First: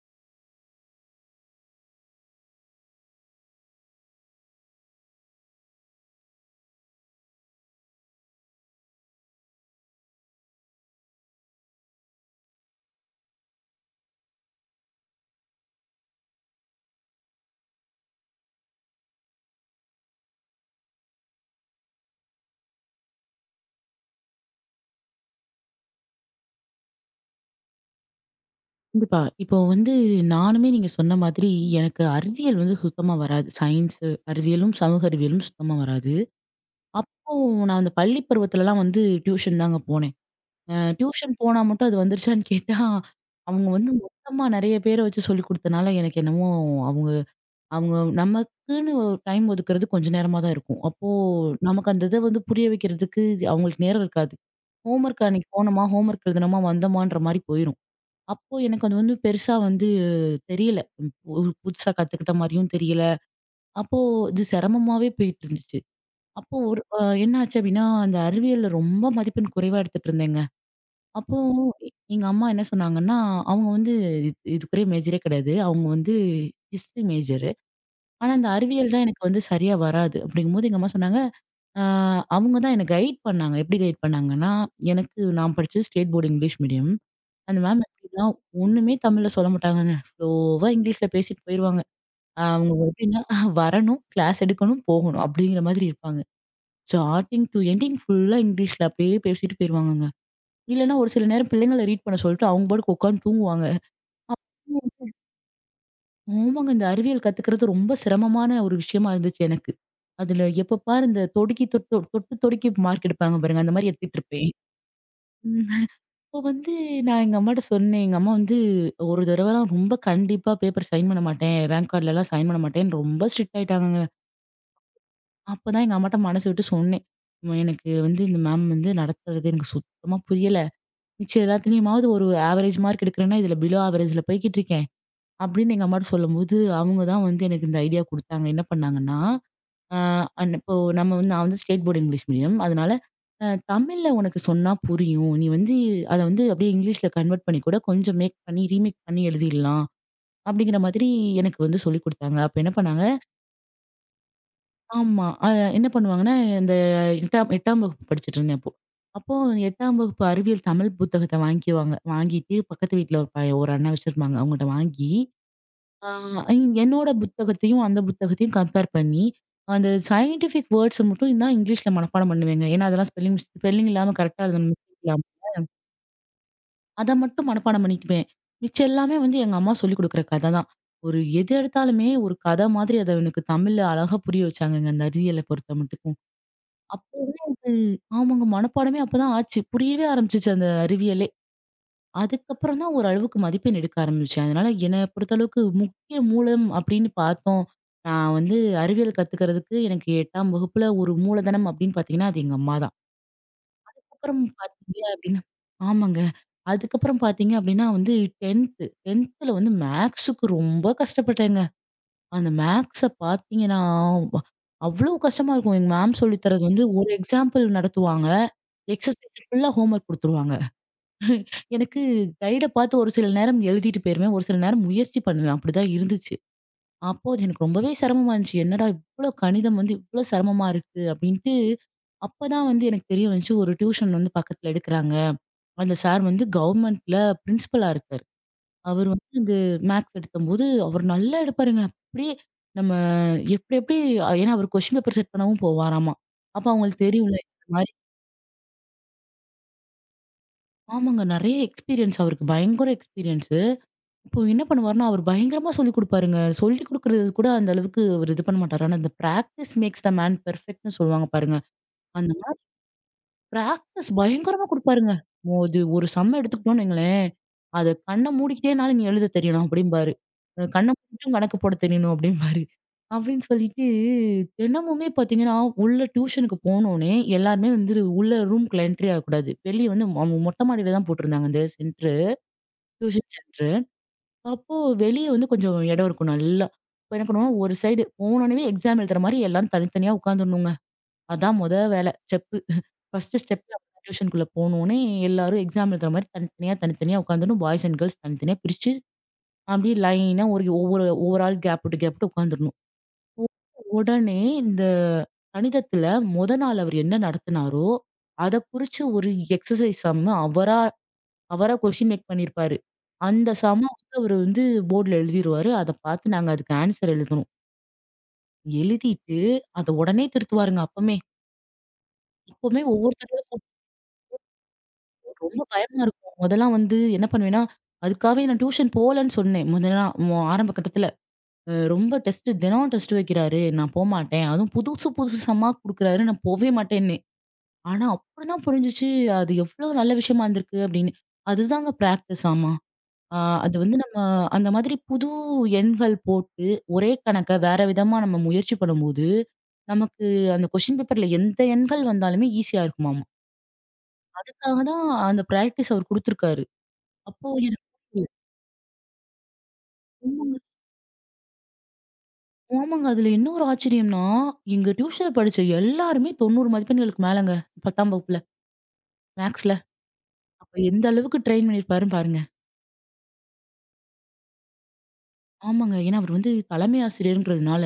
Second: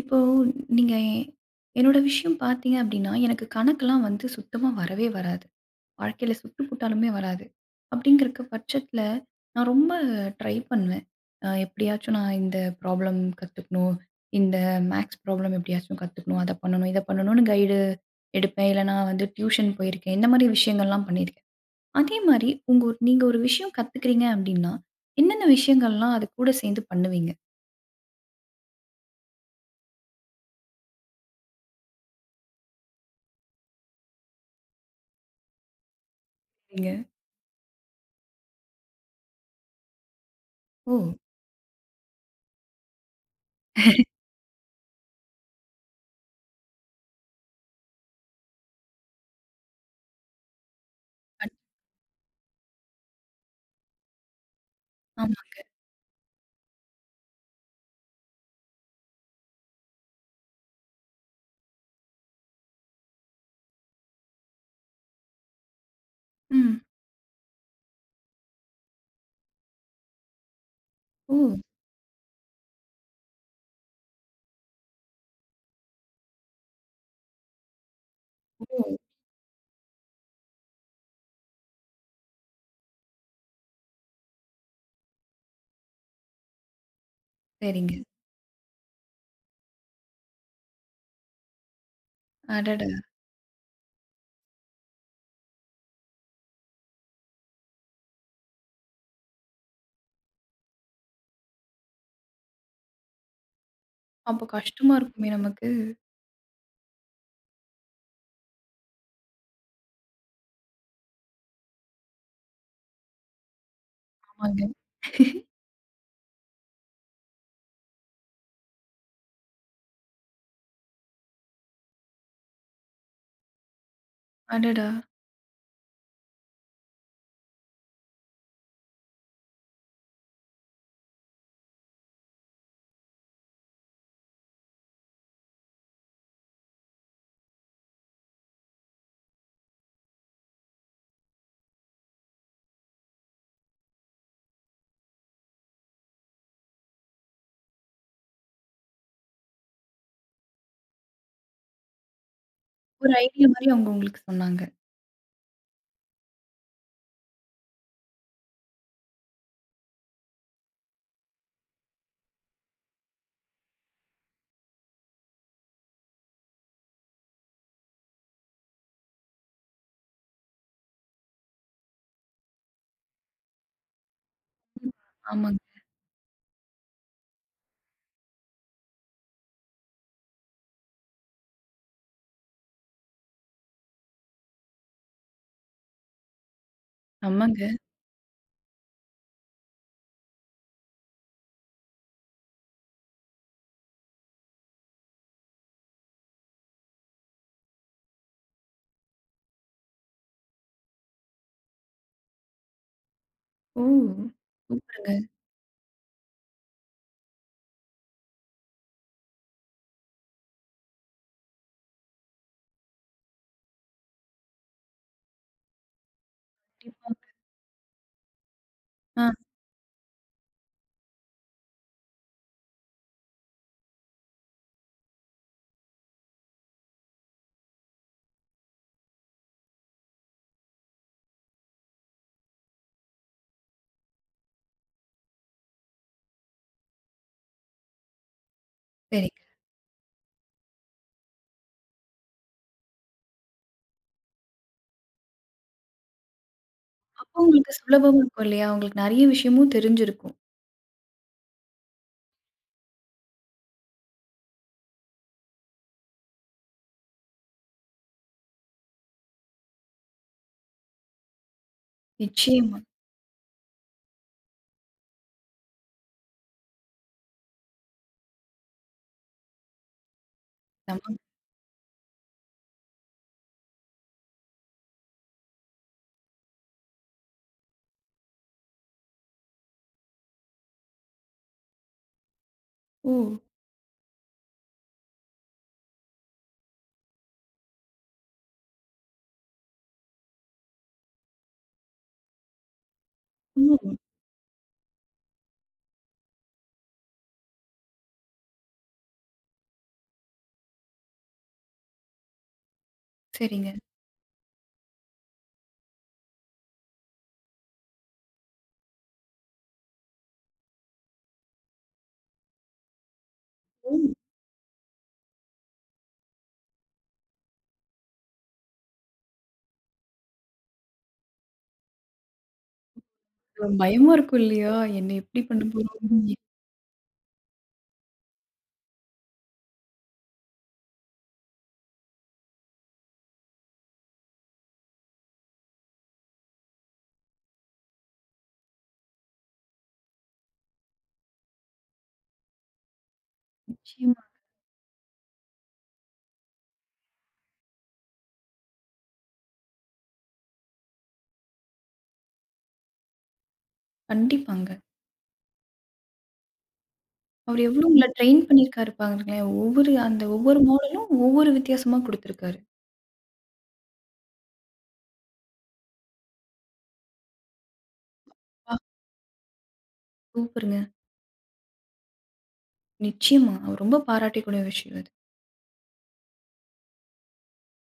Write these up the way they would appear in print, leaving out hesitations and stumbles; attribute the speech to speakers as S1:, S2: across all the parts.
S1: இப்போ நீங்க என்னோட விஷயம் பார்த்தீங்க அப்படின்னா, எனக்கு கணக்கெல்லாம் வந்து சுத்தமா வரவே வராது. வாழ்க்கையில சுட்டு போட்டாலுமே வராது. அப்படிங்கிறக்க பட்சத்தில நான் ரொம்ப ட்ரை பண்ணுவேன். எப்படியாச்சும் நான் இந்த ப்ராப்ளம் கத்துக்கணும். இந்த மேத்ஸ் ப்ராப்ளம் எப்படியாச்சும் கத்துக்கணும். அத பண்ணணும், இத பண்ணணும்னு கைடு எடுப்பேன். இல்ல நான் வந்து டியூஷன் போயிருக்கேன். இந்த மாரி விஷயங்கள்லாம் பண்ணியிருக்கேன். அதே மாரி உங்க நீங்க ஒரு விஷயம் கத்துக்கிறீங்க அப்படின்னா, என்னென்ன விஷயங்கள்லாம் அது கூட சேர்ந்து பண்ணுவீங்க?
S2: கண்டிப்பா. இப்போ வந்து நானுமே நீங்க சொன்ன மாதிரி எனக்கு அறிவியல் வந்து சுத்தமா வராது. சயின்ஸ், அறிவியலும், சமூக அறிவியலும் சுத்தமா வராது.
S1: நீங்க?
S2: அப்போ நான் அந்த பள்ளி பருவத்துலலாம் வந்து டியூஷன் தாங்க போனேன்.
S1: ஓ!
S2: டியூஷன் போனா மட்டும் அது வந்துருச்சான்னு கேட்டா, அவங்க வந்து மொத்தமா நெறைய பேர வச்சு சொல்லிக் குடுத்தனால எனக்கு என்னமோ அவங்க அவங்க நமக்குன்னு டைம் ஒதுக்குறது கொஞ்சம் நேரமா தான் இருக்கும். அப்போ நமக்கு அந்த இத வந்து புரிய வைக்கிறதுக்கு அவங்களுக்கு நேரம் இருக்காது. ஹோம்வொர்க்
S1: ஆமா.
S2: அன்னைக்கு போனோமா, ஹோம்வொர்க் எழுதுனோமா, வந்தோமான்ற மாரி போயிரும். அப்போ எனக்கு அது வந்து பெருசா வந்து தெரியல. பு புதுசா கத்துக்கிட்ட மாரியும் தெரியல. அப்போ இது சிரமமாவே போயிட்டுருந்துச்சு. அப்போ
S1: ம்.
S2: ஒரு என்ன ஆச்சு அப்டின்னா, அந்த அறிவியல்ல ரொம்ப மதிப்பெண் குறைவா எடுத்துட்டு இருந்தேங்க. அப்போ
S1: ஓ!
S2: எங்க அம்மா என்ன சொன்னாங்கன்னா, அவங்க வந்து இது இதுக்குரிய மேஜரே கிடையாது. அவங்க வந்து ஹிஸ்ட்ரி மேஜரு. ஆனா, இந்த அறிவியல்
S1: ஓ!
S2: தான் எனக்கு வந்து சரியா வராது. அப்டிங்கும்போது எங்க அம்மா சொன்னாங்க. ஆ அவங்க தான் என்ன கைட் பண்ணாங்க. எப்படி கைட் பண்ணாங்கன்னா, எனக்கு நான் படிச்சது ஸ்டேட் போர்டு இங்கிலீஷ் மீடியம். அந்த மேம்
S1: சரிங்க.
S2: எப்படின்னா, ஒண்ணுமே தமிழ்ல சொல்ல மாட்டாங்கங்க. ஃப்ளோவா இங்கிலீஷ்ல பேசிட்டு போயிருவாங்க. அவங்க
S1: அடடா!
S2: எப்படின்னா வரணும், கிளாஸ் எடுக்கணும், போகணும் அப்படிங்கிற மாதிரி இருப்பாங்க. ஸ்டார்ட்டிங் டூ எண்டிங் ஃபுல்லா இங்கிலீஷ்ல அப்படியே பேசிட்டு போயிருவாங்கங்க. இல்லைன்னா ஒரு சில நேரம் பிள்ளைங்கள ரீட் பண்ண சொல்லிட்டு அவங்க பாட்டுக்கு உட்காந்து தூங்குவாங்க.
S1: அப்போ கஷ்டமா இருக்குமே நமக்கு.
S2: ஆமாங்க. இந்த அறிவியல் கத்துக்கிறது ரொம்ப சிரமமான ஒரு விஷயமா இருந்துச்சு எனக்கு. அதுல எப்ப பாரு இந்த தொடுக்கி தொட்டு தொட்டு தொடுக்கி மார்க் எடுப்பாங்க பாருங்க. அந்த மாரி எடுத்துட்டு இருப்பேன்.
S1: ஆமாங்க.
S2: ம். அப்போ வந்து நான் எங்க அம்மாட்ட சொன்னேன். எங்க அம்மா வந்து ஒரு தடவலாம் ரொம்ப கண்டிப்பா பேப்பர் சைன் பண்ண மாட்டேன். ரேங்க் கார்ட்லலாம் சைன் பண்ண மாட்டேன்னு ரொம்ப ஸ்ட்ரிக்ட் ஆயிட்டாங்கங்க.
S1: அடடா!
S2: அப்பதான் எங்க அம்மாட்ட மனசு விட்டு சொன்னேன். "அம்மா, எனக்கு வந்து இந்த மேம் வந்து நடத்துறது எனக்கு சுத்தமா புரியல. மிச்ச எல்லாத்துலயுமாவது ஒரு ஆவரேஜ் மார்க் எடுக்கிறேன்னா, இதுல பிலோ ஆவரேஜ்ல போய்க்கிட்டு இருக்கேன்." அப்படின்னு எங்க அம்மாட்ட சொல்லும்போது, அவங்க தான் வந்து எனக்கு இந்த ஐடியா குடுத்தாங்க. என்ன பண்ணாங்கன்னா, அ அன் இப்போ நம்ம வந்து நான் வந்து ஸ்டேட் போர்டு இங்கிலீஷ் மீடியம். அதனால தமிழ்ல உனக்கு சொன்னா புரியும். நீ வந்து அத வந்து அப்படியே இங்கிலீஷ்ல கன்வெர்ட் பண்ணி கூட கொஞ்சம் மேக் பண்ணி, ரீமேக் பண்ணி எழுதிடலாம். அப்படிங்கிற மாதிரி எனக்கு வந்து சொல்லிக் குடுத்தாங்க. அப்ப என்ன பண்ணாங்க.
S1: ஒரு ஐடியா மாரி அவங்க உங்களுக்கு சொன்னாங்க.
S2: ஆமா. என்ன பண்ணுவாங்கன்னா, இந்த 8ஆம் வகுப்பு படிச்சுட்டு இருந்தேன் அப்போ. அப்போ 8ஆம் வகுப்பு அறிவியல் தமிழ் புத்தகத்த வாங்கிக்குவாங்க. வாங்கிட்டு பக்கத்து வீட்ல ஒரு ஒரு அண்ணன் வச்சிருப்பாங்க. அவங்கள்ட்ட வாங்கி ஆ என்னோட புத்தகத்தையும், அந்த புத்தகத்தையும் கம்பேர் பண்ணி, அந்த சயின்டிஃபிக் வேர்ட்ஸ மட்டும் தான் இங்கிலீஷ்ல மனப்பாடம் பண்ணுவேங்க. ஏன்னா, அதெல்லாம் ஸ்பெல்லிங் ஸ்பெல்லிங் இல்லாம கரெக்ட்டா எழுதணும்.
S1: ஆமாங்க.
S2: அத மட்டும் மனப்பாடம் பண்ணிக்குவேன். மிச்சம் எல்லாமே வந்து எங்க அம்மா சொல்லிக் குடுக்குற கத தான். ஒரு எது எடுத்தாலுமே ஒரு கத மாதிரி அத எனக்கு தமிழ்ல அழகா புரிய வச்சாங்கங்க, அந்த அறிவியல பொறுத்த மட்டுக்கும். அப்போவே எனக்கு
S1: ஆமாங்க.
S2: ஆமாங்க மனப்பாடமே அப்பதான் ஆச்சு. புரியவே ஆரம்பிச்சுச்சு அந்த அறிவியலே. அதுக்கப்புறம் தான் ஓரளவுக்கு மதிப்பெண் எடுக்க ஆரம்பிச்சேன். அதனால என்ன பொறுத்தளவுக்கு முக்கிய மூலம் அப்படின்னு பார்த்தோம். நான் வந்து அறிவியல் கத்துக்கிறதுக்கு எனக்கு 8ஆம் வகுப்புல ஒரு மூலதனம் அப்படின்னு பார்த்தீங்கன்னா, அது எங்க அம்மா தான்.
S1: ஓ!
S2: அப்புறம் பார்த்தீங்க
S1: சூப்பருங்க.
S2: அப்படின்னா ஆமாங்க. அதுக்கப்புறம் பார்த்தீங்க அப்படின்னா வந்து 10த் 10த்ல வந்து மேக்ஸுக்கு ரொம்ப கஷ்டப்பட்டேங்க. அந்த மேக்ஸ பார்த்தீங்கன்னா, வ அவ்வளோ கஷ்டமா இருக்கும். எங்க மேம் சொல்லி தர்றது வந்து
S1: கண்டிப்பா.
S2: ஒரு எக்ஸாம்பிள் நடத்துவாங்க.
S1: ஆ
S2: எக்ஸர்சைஸ் ஃபுல்லா ஹோம்வொர்க் குடுத்துருவாங்க. எனக்கு கைட பார்த்து ஒரு சில நேரம் எழுதிட்டு போயிருவேன். ஒரு சில நேரம் முயற்சி பண்ணுவேன். அப்படிதான் இருந்துச்சு. அப்போ அது எனக்கு ரொம்பவே சிரமமா இருந்துச்சு. என்னடா இவ்ளோ கணிதம் வந்து இவ்ளோ சிரமமா இருக்கு அப்படின்ட்டு, அப்பதான் வந்து எனக்கு தெரிய வந்துச்சு. ஒரு டியூஷன் வந்து பக்கத்துல எடுக்குறாங்க. அந்த சார் வந்து கவர்மெண்ட்ல பிரின்சிபலா இருக்காரு. அவர் வந்து
S1: சரிங்க.
S2: இந்த மேத்ஸ் எடுத்தம்போது, அவர் நல்லா எடுப்பாருங்க. அப்படியே நம்ம எப்படி எப்படி ஏன்னா அவர் கொஸ்டின் பேப்பர் செட் பண்ணவும் போவாராமா. அப்ப அவங்களுக்கு தெரியும்ல
S1: அப்போ
S2: இந்த
S1: உங்களுக்கு
S2: மாரி.
S1: சுலபமா இருக்கும் இல்லையா? உங்களுக்கு நெறைய விஷயமும் தெரிஞ்சிருக்கும்.
S2: ஆமாங்க. நெறைய எக்ஸ்பீரியன்ஸ் அவருக்கு பயங்கர எக்ஸ்பீரியன்ஸ். இப்போ என்ன பண்ணுவாருன்னா, அவரு பயங்கரமா சொல்லிக் குடுப்பாருங்க. சொல்லிக் குடுக்குறது கூட அந்த அளவுக்கு அவரு இது பண்ண மாட்டாரு. ஆனா, இந்த பிராக்டிஸ் மேக்ஸ் த மேன் பெர்ஃபெக்ட்ன்னு சொல்லுவாங்க பாருங்க. அந்த மாரி
S1: நிச்சயமா.
S2: பிராக்டிஸ் பயங்கரமா குடுப்பாருங்க. "மோ இது ஒரு சம் எடுத்துக்கிட்டோம்னு வைங்களேன், அத கண்ண மூடிக்கிட்டேனாலும் நீ எழுத தெரியணும்" அப்படிம்பாரு. கண்ண
S1: ஆமாங்க.
S2: மூடிட்டும் கணக்கு போட தெரியணும்" அப்படிம்பாரு. அப்படின்னு சொல்லிட்டு தினமுமே பார்த்தீங்கன்னா, உள்ள டியூஷனுக்கு போனோனே எல்லாருமே வந்து உள்ள ரூம்குள்ள என்ட்ரி ஆகக்கூடாது. வெளிய வந்து அவங்க மொட்டை மாடியில தான் போட்டிருந்தாங்க அந்த சென்டரு,
S1: ஓ!
S2: Tuition centre. அப்போ வெளிய வந்து கொஞ்சம் இடம் இருக்கும் நல்லா. அப்ப என்ன பண்ணுவோம், ஒரு சைடு போனோனவே எக்ஸாம் எழுதுற மாரி எல்லாரும் தனித்தனியா உட்காந்துடணுங்க. அதான் மொத வேல ஸ்டெப்பு. ஃபர்ஸ்ட்டு ஸ்டெப்பு
S1: ம்.
S2: அப்பதான் டியூஷனுக்குள்ள போனோனே எல்லாரும் எக்ஸாம் எழுதுற மாரி தனித்தனியா, தனித்தனியா உட்காந்துடணும். பாய்ஸ் அண்ட் கேர்ள்ஸ் தனித்தனியா பிரிச்சு, அப்படியே லைனா ஒரு ஒவ்வொரு ஒவ்வொரு ஆள் கேப் விட்டு கேப் விட்டு உட்காந்துரணும்.
S1: சரிங்க.
S2: உடனே இந்த கணிதத்துல மொத நாள் அவர் என்ன நடத்தினாரோ, அத குறிச்சு ஒரு எக்ஸர்சைஸ் சம்மு அவரா அவரா கொஸ்டின் மேக் பண்ணியிருப்பாரு. அந்த சம்ம
S1: ஓ!
S2: வந்து அவரு வந்து போர்டுல எழுதிருவாரு. அத பார்த்து நாங்க அதுக்கு ஆன்சர் எழுதணும். எழுதிட்டு அத உடனே திருத்துவாருங்க அப்பமே. அப்பமே ஒவ்வொரு தடவையும்
S1: பயமா இருக்கும் இல்லையா? என்ன எப்படி
S2: எனக்கு
S1: பண்ண
S2: ரொம்ப
S1: போறோம்?
S2: பயமா இருக்கும். முதல்லாம் வந்து என்ன பண்ணுவேன்னா, அதுக்காகவே நான் டியூஷன் போலன்னு சொன்னேன். முதல்லாம் ஆரம்ப கட்டத்துல. ரொம்ப டெஸ்ட் தினம் டெஸ்ட் வைக்கிறாரு. நான் போமாட்டேன். அதுவும் புதுசு புதுசு சம்மா குடுக்குறாரு. நான் போவே மாட்டேன்னேன். ஆனா அப்புறம் தான் புரிஞ்சுச்சு அது எவ்ளோ நல்ல விஷயமா இருந்திருக்கு அப்படின்னு. அதுதாங்க பிராக்டிஸ் ஆமா. ஆ, அது வந்து நம்ம
S1: நிச்சயமா.
S2: அந்த மாதிரி புது எண்கள் போட்டு ஒரே கணக்க வேற விதமா நம்ம முயற்சி பண்ணும்போது, நமக்கு அந்த கொஸ்டின் பேப்பர்ல எந்த எண்கள் வந்தாலுமே ஈஸியா இருக்குமாமா.
S1: கண்டிப்பாங்க.
S2: அதுக்காக தான் அந்த பிராக்டிஸ் அவர் குடுத்துருக்காரு. அப்போ
S1: அவரு எவ்வளோ
S2: எனக்கு
S1: உங்கள ட்ரெயின் பண்ணியிருக்காரு பாருங்களேன். ஒவ்வொரு அந்த
S2: ஆமாங்க,
S1: ஒவ்வொரு மாடலும் ஒவ்வொரு வித்தியாசமா குடுத்துருக்காரு.
S2: ஆமாங்க. அதுல என்ன ஒரு ஆச்சரியம்னா, எங்க டியூஷன்ல படிச்ச எல்லாருமே 90 மதிப்பெண்களுக்கு மேலங்க 10ஆம் வகுப்புல
S1: ஆ
S2: மேக்ஸ்ல. அப்ப
S1: சூப்பருங்க.
S2: எந்த அளவுக்கு ட்ரெயின் பண்ணியிருப்பாருன்னு பாருங்க.
S1: நிச்சயமா. ரொம்ப பாராட்டக்கூடிய விஷயம் அது.
S2: ஆமாங்க. ஏன்னா அவர் வந்து தலைமை ஆசிரியர்ன்றதுனால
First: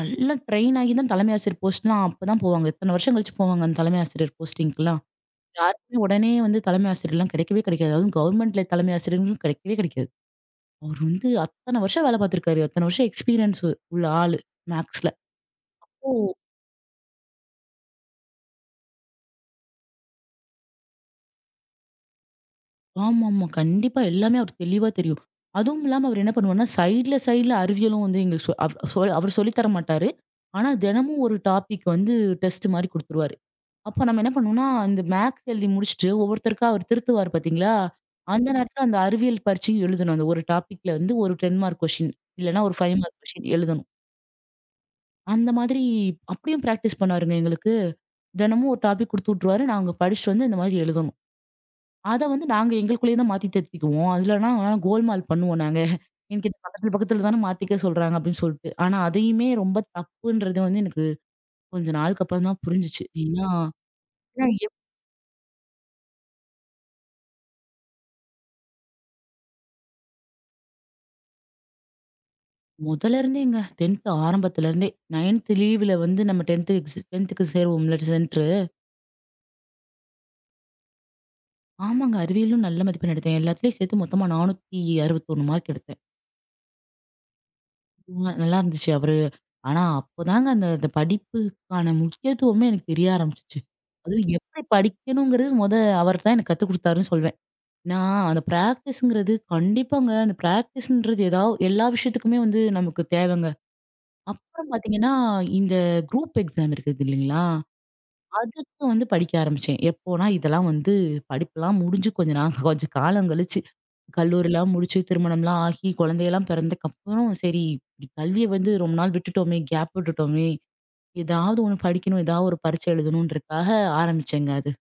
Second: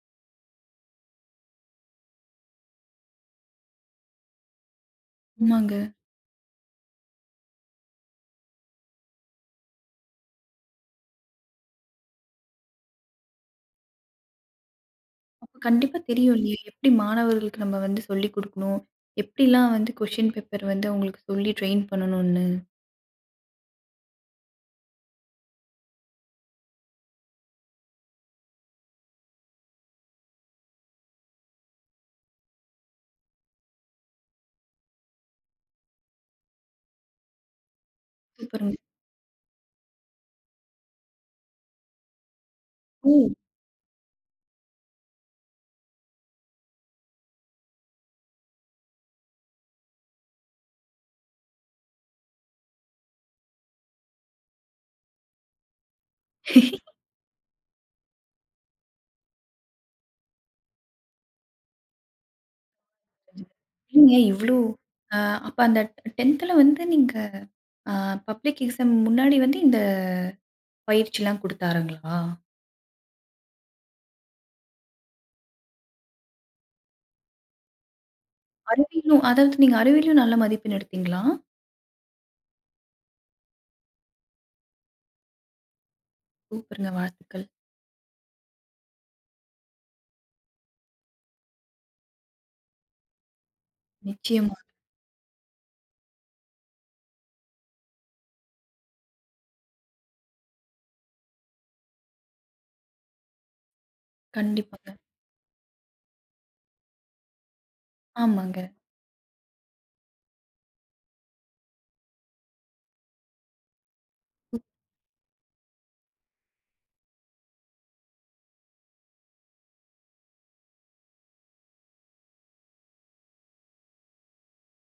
S2: நல்லா ட்ரெயின் ஆகி தான் தலைமை ஆசிரியர் போஸ்ட்லாம் அப்பதான் போவாங்க. இத்தன வருஷம் கழிச்சு போவாங்க அந்த தலைமை ஆசிரியர் போஸ்டிங்க்குலாம்.
S1: ம். ஆமாங்க.
S2: யாருக்குமே உடனே வந்து தலைமை ஆசிரியர்லாம் கிடைக்கவே கிடைக்காது. அதுவும் கவர்மெண்ட்ல தலைமை ஆசிரியர்களும் கிடைக்கவே கிடைக்காது. அவரு வந்து அத்தன வருஷம் வேலை பார்த்துருக்காரு. அத்தன வருஷம் எக்ஸ்பீரியன்ஸ் உள்ள ஆளு மேக்ஸ்ல.
S1: அப்ப கண்டிப்பா தெரியும்
S2: ஓ!
S1: இல்லையா? எப்படி மாணவர்களுக்கு நம்ம வந்து சொல்லிக் குடுக்கணும். எப்படிலாம் வந்து கொஸ்டின் பேப்பர் வந்து அவங்களுக்கு சொல்லி ட்ரெயின் பண்ணணும்னு.
S2: ஆமாமா. கண்டிப்பா எல்லாமே அவருக்கு தெளிவா தெரியும். அதுவும் இல்லாம அவரு என்ன பண்ணுவாருன்னா, சைட்ல சைட்ல அறிவியலும் வந்து எங்களுக்கு சொ அவ் சொ அவரு சொல்லி தர மாட்டாரு. ஆனா தினமும் ஒரு டாபிக் வந்து டெஸ்ட் மாரி குடுத்துருவாரு. அப்ப நம்ம என்ன பண்ணுவோம்னா, இந்த மேத்ஸ் எழுதி முடிச்சுட்டு, ஒவ்வொருத்தருக்கா அவர் திருத்துவார் பார்த்தீங்களா? அந்த
S1: சூப்பருங்க.
S2: நேரத்துல அந்த அறிவியல் பரீட்சையும் எழுதணும். அந்த ஒரு டாபிக்ல வந்து ஒரு 10 மார்க் கொஸ்டின். இல்லன்னா ஒரு 5
S1: ஓ!
S2: மார்க் கொஸ்டின் எழுதணும். அந்த மாதிரி அப்படியும் பிராக்டிஸ் பண்ணாருங்க எங்களுக்கு. தினமும் ஒரு டாபிக் குடுத்து விட்டுருவாரு. நாங்க படிச்சுட்டு வந்து இந்த மாதிரி எழுதணும். அத வந்து நாங்க எங்களுக்குள்ளேயே தான் மாத்தி திருத்திக்குவோம். அதுலனா கோல்மால் பண்ணுவோம் நாங்க. எனக்கு இது பக்கத்துல பக்கத்துல தானே மாத்திக்க சொல்றாங்க அப்படின்னு சொல்லிட்டு. ஆனா அதையுமே ரொம்ப தப்புன்றது வந்து எனக்கு கொஞ்ச நாளுக்கு அப்புறம் தான் புரிஞ்சுச்சு. ஏன்னா
S1: ஏங்க
S2: ஏன்னா
S1: இவ்ளோ அ அப்ப அந்த 10த்ல வந்து நீங்க அ பப்ளிக் எக்ஸாம் முன்னாடி வந்து இந்த பயிற்சிலாம் குடுத்தாருங்களா?
S2: முதல்ல இருந்தேங்க. 10த் ஆரம்பத்துல இருந்தே. 9த் லீவுல வந்து நம்ம 10த்துக்கு சேருவோம்ல சென்ட்ரு.
S1: அறிவியலும் அதாவது நீங்க அறிவியலும் நல்ல மதிப்பெண் எடுத்தீங்களா?
S2: ஆமாங்க. அறிவியலும் நல்ல மதிப்பெண் எடுத்தேன். எல்லாத்துலயும் சேர்த்து மொத்தமா 461 மார்க் எடுத்தேன்.
S1: சூப்பருங்க. வாழ்த்துக்கள்.
S2: ம் நல்லா இருந்துச்சு அவரு. ஆனா அப்போதாங்க அந்த அந்த படிப்புக்கான முக்கியத்துவமே எனக்கு தெரிய ஆரம்பிச்சுச்சு. அதுவும்
S1: நிச்சயமா.
S2: எப்படி படிக்கணுங்கிறது மொத அவர் தான் எனக்கு கத்துக் குடுத்தாருன்னு சொல்வேன். நான் அந்த பிராக்டிஸ்ங்கிறது கண்டிப்பாங்க அந்த பிராக்டிஸ்ன்றது ஏதாவது எல்லா விஷயத்துக்குமே வந்து நமக்கு தேவைங்க. அப்புறம்
S1: கண்டிப்பாங்க.
S2: பார்த்தீங்கன்னா, இந்த குரூப் எக்ஸாம் இருக்குது இல்லைங்களா?
S1: ஆமாங்க.
S2: அதுக்கு வந்து படிக்க ஆரம்பிச்சேன். எப்போனா, இதெல்லாம் வந்து படிப்புலாம் முடிஞ்சு கொஞ்ச நாள் கொஞ்சம் காலம் கழிச்சு. கல்லூரிலாம் முடிச்சு, திருமணம்லாம் ஆகி, குழந்தையெல்லாம் பிறந்தக்கப்புறம், சரி இப்படி கல்விய வந்து ரொம்ப நாள் விட்டுட்டோமே, கேப் விட்டுட்டோமே, ஏதாவது ஒண்ணு படிக்கணும், ஏதாவது ஒரு பரீட்சை எழுதணுன்றக்காக ஆரம்பிச்சேங்க அது.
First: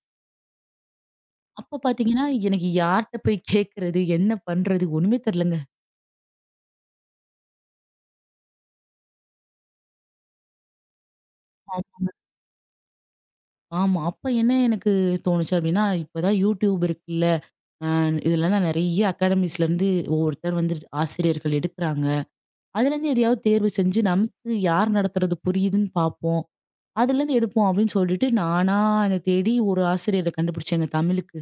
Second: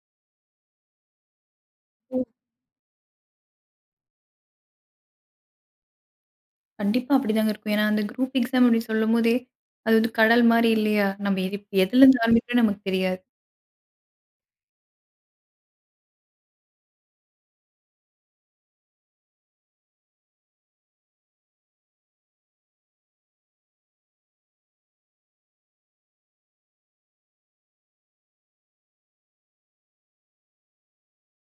S2: அப்ப பார்த்தீங்கன்னா, எனக்கு யார்ட்ட போய் கேட்கறது? என்ன பண்றது? ஒண்ணுமே தெரியலங்க.
S1: கண்டிப்பா அப்படிதாங்க இருக்கும். ஏன்னா, அந்த குரூப் எக்ஸாம் அப்படின்னு சொல்லும்போதே, அது வந்து கடல் மாரி இல்லையா? நம்ம எது
S2: ஆம்.
S1: எதுலருந்து ஆரம்பிக்கிறோம்னு நமக்கு தெரியாது.
S2: ஆமா. அப்ப என்ன எனக்கு தோணுச்சு அப்படின்னா, இப்பதான் YouTube இருக்குல்ல. அ இதுல தான் நெறைய அகாடமிஸ்லேருந்து ஒவ்வொருத்தர் வந்து ஆசிரியர்கள் எடுக்குறாங்க. அதுலேருந்து எதையாவது தேர்வு செஞ்சு நமக்கு யார் நடத்துறது புரியுதுன்னு பார்ப்போம். அதுலேருந்து எடுப்போம் அப்படின்னு சொல்லிட்டு நானா அத தேடி ஒரு ஆசிரியர கண்டுபிடிச்சேங்க தமிழுக்கு.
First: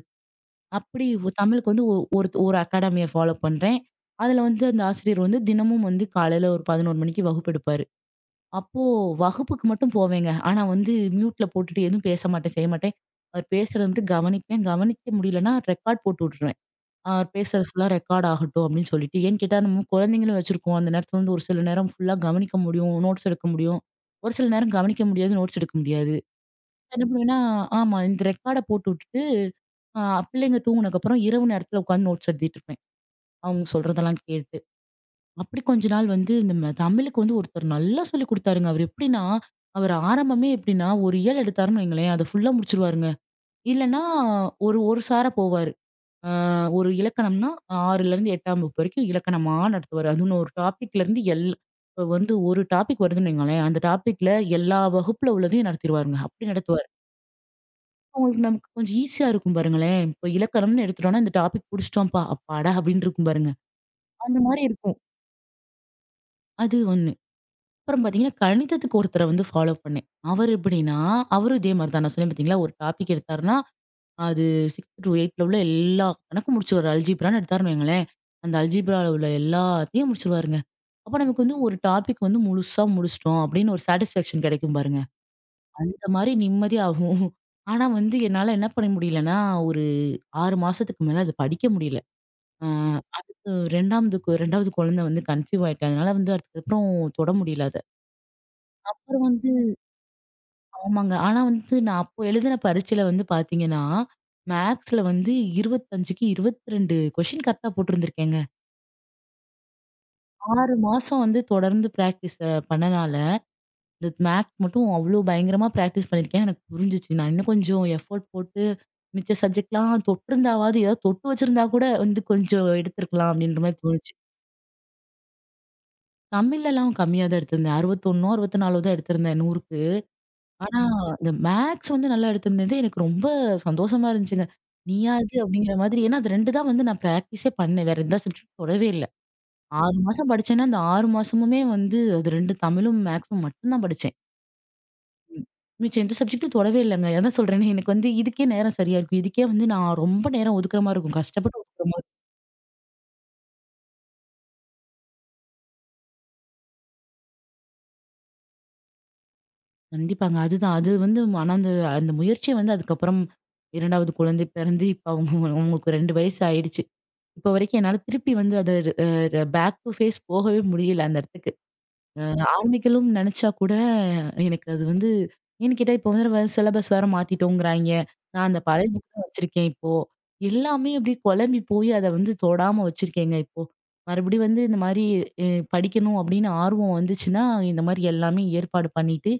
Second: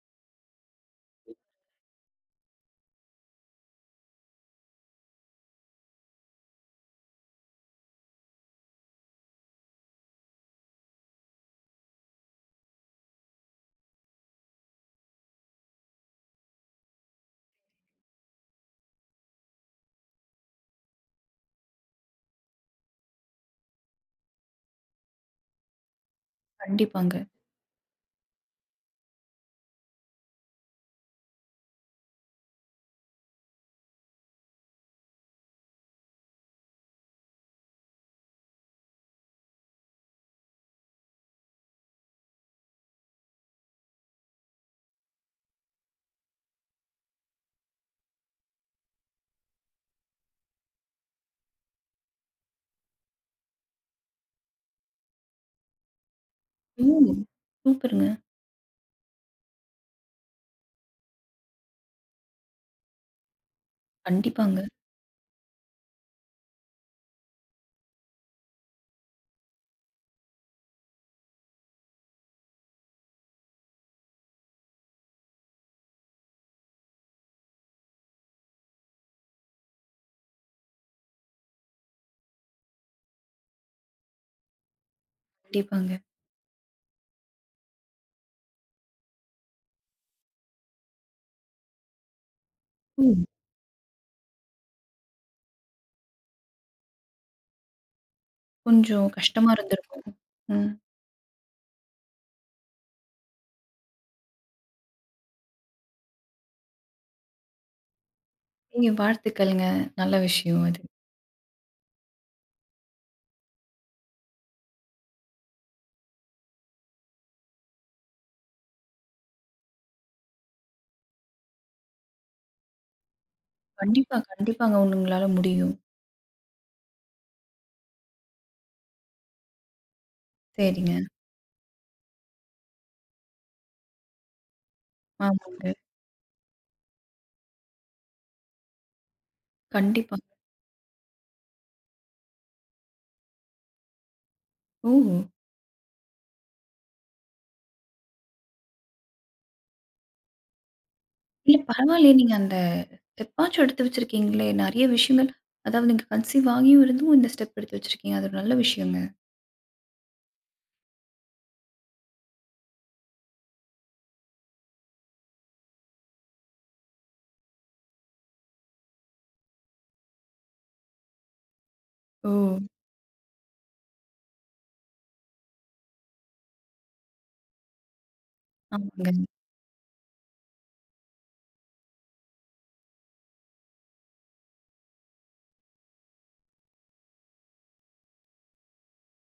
S2: அப்படி தமிழுக்கு வந்து ஒ ஒரு ஒரு அகாடமிய ஃபாலோ பண்றேன். அதுல வந்து அந்த ஆசிரியர் வந்து தினமும் வந்து காலையில ஒரு 11 மணிக்கு வகுப்பு எடுப்பாரு. அப்போ வகுப்புக்கு மட்டும் போவேங்க. ஆனா வந்து மியூட்ல போட்டுட்டு எதுவும் பேச மாட்டேன், செய்ய மாட்டேன். அவர் பேசுறது வந்து கவனிப்பேன். கவனிக்க முடியலன்னா ரெக்கார்ட் போட்டு விட்டுருவேன். ஆ பேசுறது ஃபுல்லா ரெக்கார்ட் ஆகட்டும் அப்படின்னு சொல்லிட்டு. ஏன்னு கேட்டா நம்ம குழந்தைங்களும் வச்சிருக்கோம். அந்த நேரத்துல வந்து ஒரு சில நேரம் ஃபுல்லா கவனிக்க முடியும், நோட்ஸ் எடுக்க முடியும். ஒரு சில நேரம் கவனிக்க முடியாது, நோட்ஸ் எடுக்க முடியாது. என்ன
S1: கண்டிப்பாங்க.
S2: பண்ணுவேன்னா ஆமா இந்த ரெக்கார்ட போட்டு விட்டுட்டு, ஆ பிள்ளைங்க தூங்குனதுக்கப்புறம் இரவு நேரத்துல உட்காந்து நோட்ஸ் எழுதிட்டு இருப்பேன். அவங்க சொல்றதெல்லாம் கேட்டு. அப்படி கொஞ்ச நாள் வந்து இந்த தமிழுக்கு வந்து ஒருத்தர் நல்லா சொல்லிக் குடுத்தாருங்க. அவர் எப்படின்னா, அவர் ஆரம்பமே எப்படின்னா, ஒரு இயல் எடுத்தாருன்னு வைங்களேன், அத ஃபுல்லா முடிச்சுருவாருங்க. இல்லன்னா ஒரு ஒரு சார போவாரு. ஆ ஒரு இலக்கணம்னா 6லேருந்து 8ஆம் வகுப்பு வரைக்கும் இலக்கணமா நடத்துவாரு. அதுவும் ஒரு டாபிக்லேருந்து இப்ப வந்து ஒரு டாபிக் வருதுன்னு வைங்களேன், அந்த டாபிக்ல எல்லா வகுப்புல உள்ளதையும் நடத்திருவாருங்க. அப்படி
S1: ஓ!
S2: நடத்துவாரு.
S1: சூப்பருங்க.
S2: அவங்களுக்கு நமக்கு கொஞ்சம் ஈஸியா இருக்கும் பாருங்களேன். இப்போ இலக்கணம்னு எடுத்துட்டோம்னா, இந்த டாபிக் முடிச்சிட்டோம்ப்பா, அப்பாடா அப்படின்னு இருக்கும் பாருங்க. அந்த
S1: கண்டிப்பாங்க,
S2: மாதிரி இருக்கும். அது ஒண்ணு. அப்புறம் பார்த்தீங்கன்னா, கணிதத்துக்கு ஒருத்தர வந்து ஃபாலோ பண்ணேன். அவர் எப்படின்னா, அவரும் இதே மாதிரி தான் நான் சொன்னேன் பார்த்தீங்களா, ஒரு டாபிக் எடுத்தாருன்னா அது 6-8 உள்ள எல்லா கணக்கும் முடிச்சுருவாரு. அல்ஜீப்ரான்னு எடுத்தாருன்னு வையுங்களேன், அந்த அல்ஜீப்ரால உள்ள எல்லாத்தையும் முடிச்சுருவாருங்க. அப்ப நமக்கு வந்து ஒரு டாபிக் வந்து முழுசா முடிச்சுட்டோம் அப்படின்னு ஒரு சாட்டிஸ்ஃபேக்ஷன் கிடைக்கும் பாருங்க.
S1: கண்டிப்பாங்க.
S2: அந்த மாரி நிம்மதியாகும். ஆனா வந்து என்னால என்ன பண்ண முடியலன்னா, ஒரு 6 மாசத்துக்கு மேல அத படிக்க முடியல. ஆ
S1: ம்.
S2: அதுக்கு 2வது குழந்தை வந்து கன்சீவ் ஆயிட்டா. அதனால வந்து அதுக்கப்புறம் தொட முடியல அத.
S1: கொஞ்சம்
S2: அப்புறம்
S1: கஷ்டமா
S2: வந்து
S1: இருந்திருக்கும். ம்.
S2: ஆமாங்க. ஆனா வந்து நான் அப்போ எழுதின பரீட்சையில வந்து பாத்தீங்கன்னா, மேத்ஸ்ல வந்து 25க்கு 22 கொஸ்டின் கரெக்ட்டா போட்டிருந்திருக்கேங்க.
S1: ஏங்க வாழ்த்துக்கள்ங்க. நல்ல விஷயம்
S2: 6
S1: அது.
S2: மாசம் வந்து தொடர்ந்து பிராக்டிஸ் பண்ணனால, இந்த மேத்ஸ் மட்டும் அவ்ளோ பயங்கரமா பிராக்டிஸ் பண்ணியிருக்கேன். எனக்கு புரிஞ்சுச்சு. நான் இன்னும் கொஞ்சம் எஃபோர்ட் போட்டு மிச்ச சப்ஜெக்ட்லாம் தொட்டிருந்தாவது, ஏதாவது தொட்டு வச்சிருந்தா கூட வந்து கொஞ்சம் எடுத்திருக்கலாம் அப்படின்ற மாரி தோணுச்சு.
S1: கண்டிப்பா, கண்டிப்பாங்க. உங்களால முடியும்.
S2: தமிழ்லலாம் கம்மியா தான் எடுத்திருந்தேன். 61ஓ, 64ஓ தான் எடுத்திருந்தேன் 100க்கு. ஆனா,
S1: சரிங்க.
S2: இந்த மேத்ஸ் வந்து நல்லா எடுத்திருந்தது எனக்கு ரொம்ப சந்தோஷமா இருந்துச்சுங்க. நீயாது
S1: ஆமாங்க.
S2: அப்படிங்கிற மாதிரி. ஏன்னா, அது 2 தான் வந்து நான் பிராக்டிஸே பண்ணேன். வேற எந்த சப்ஜெக்ட் தொடவே இல்ல. 6
S1: கண்டிப்பா.
S2: மாசம் படிச்சேன்னா, அந்த 6 மாசமுமே வந்து அது 2 தமிழும், மேத்ஸும் மட்டும் தான் படிச்சேன்.
S1: ஓ!
S2: மிச்சம் எந்த சப்ஜெக்டும் தொடவே இல்லங்க. அதான் சொல்றேனே, எனக்கு வந்து இதுக்கே நேரம் சரியா இருக்கும். இதுக்கே வந்து நான் ரொம்ப நேரம் ஒதுக்குற மாரி இருக்கும்.
S1: இல்ல
S2: கஷ்டப்பட்டு ஒதுக்குற மாரி
S1: பரவாயில்லையே
S2: இருக்கும்.
S1: நீங்க அந்த ஸ்டெப்பாச்சும் எடுத்து வச்சிருக்கீங்களே! நெறைய விஷயங்கள் அதாவது நீங்க கன்சீவ் ஆகியும் இருந்தும் இந்த ஸ்டெப் எடுத்து வச்சிருக்கீங்க. அது ஒரு நல்ல விஷயங்க.
S2: கண்டிப்பாங்க. அதுதான். அது வந்து ஆனா அந்த அந்த முயற்சிய வந்து அதுக்கப்புறம் 2வது குழந்தை பிறந்து இப்ப அவங்களுக்கு 2 வயசு ஆயிடுச்சு. இப்போ வரைக்கும் என்னால திருப்பி வந்து அத பேக் டூ ஃபேஸ் போகவே முடியல அந்த இடத்துக்கு. அ
S1: ஓ!
S2: ஆரம்பிக்கலும் நினைச்சா கூட எனக்கு அது வந்து ஏன்னு கேட்டா இப்போ வந்து சிலபஸ் வேற மாத்திட்டோங்கிறாய்ங்க. நான் அந்த பழைய
S1: ஆமாங்க.
S2: புக் தான் வச்சிருக்கேன் இப்போ. எல்லாமே அப்படியே குழம்பி போய் அத வந்து தொடாம வச்சிருக்கேங்க இப்போ. மறுபடியும் வந்து இந்த மாரி அ படிக்கணும் அப்படின்னு ஆர்வம் வந்துச்சுன்னா, இந்த மாரி எல்லாமே ஏற்பாடு பண்ணிட்டு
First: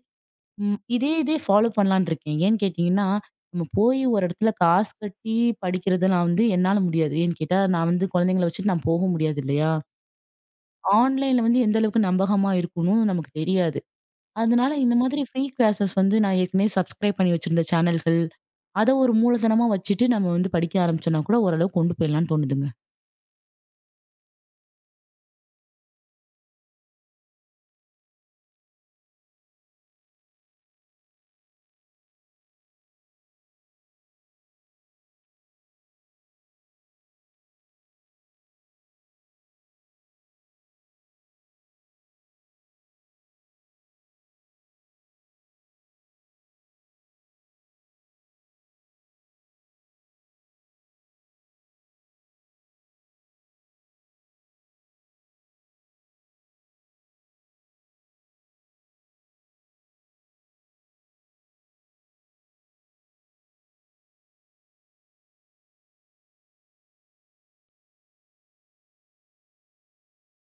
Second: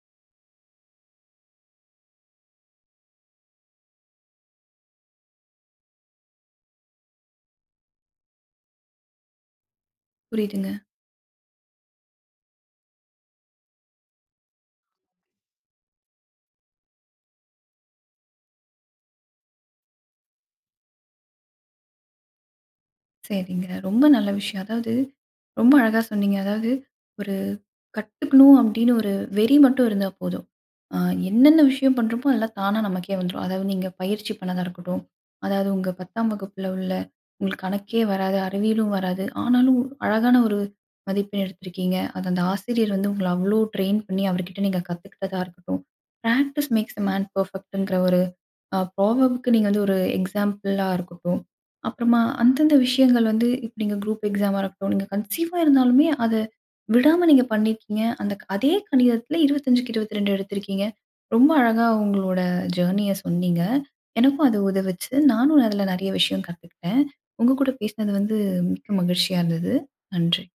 S2: ம். இதே இதே ஃபாலோ பண்ணலான்னு இருக்கேன். ஏன்னு கேட்டீங்கன்னா, நம்ம போய் ஒரு இடத்துல காசு கட்டி படிக்கிறது நான் வந்து என்னால முடியாது. ஏன்னு கேட்டா, நான் வந்து குழந்தைங்கள வச்சுட்டு நான் போக முடியாது இல்லையா?
S1: புரியுதுங்க.
S2: ஆன்லைன்ல வந்து எந்த அளவுக்கு நம்பகமா இருக்கும்னு நமக்கு தெரியாது. அதனால இந்த மாதிரி ஃப்ரீ கிளாஸஸ் வந்து நான் ஏற்கனவே சப்ஸ்கிரைப் பண்ணி வச்சிருந்த சேனல்கள், அத ஒரு மூலதனமா வச்சுட்டு நம்ம வந்து படிக்க ஆரம்பிச்சோம்னா கூட ஓரளவுக்கு கொண்டு போயிடலாம்னு தோணுதுங்க.
S1: சரிங்க. ரொம்ப நல்ல விஷயம். அதாவது ரொம்ப அழகா சொன்னீங்க. அதாவது ஒரு கத்துக்கணும் அப்படின்னு ஒரு வெறி மட்டும் இருந்தா போதும். அ என்னென்ன விஷயம் பண்றோமோ அதெல்லாம் தானா நமக்கே வந்துரும். அதாவது நீங்க பயிற்சி பண்ணதா இருக்கட்டும், அதாவது உங்க 10ஆம் வகுப்புல உள்ள உங்களுக்கு கணக்கே வராது, அறிவியலும் வராது. ஆனாலும் அழகான ஒரு மதிப்பெண் எடுத்திருக்கீங்க. அது அந்த ஆசிரியர் வந்து உங்கள அவ்ளோ ட்ரெயின் பண்ணி அவர்கிட்ட நீங்க கத்துக்கிட்டதா இருக்கட்டும். பிராக்டிஸ் மேக்ஸ் எ மேன் பெர்ஃபெக்ட்ங்கிற ஒரு ப்ராவர்ப்க்கு நீங்க வந்து ஒரு எக்ஸாம்பிளா இருக்கட்டும். அப்புறமா அந்தந்த விஷயங்கள் வந்து இப்ப நீங்க குரூப் எக்ஸாமா இருக்கட்டும், நீங்க கன்சீவா இருந்தாலுமே அத விடாம நீங்க பண்ணியிருக்கீங்க. அந்த அதே கணிதத்தில 25க்கு 22 எடுத்திருக்கீங்க. ரொம்ப அழகா உங்களோட ஜர்னிய சொன்னீங்க. எனக்கும் அது உதவுச்சு. நானும் அதில நெறைய விஷயம் கத்துக்கிட்டேன். உங்க கூட பேசினது வந்து மிக்க மகிழ்ச்சியா இருந்தது. நன்றி.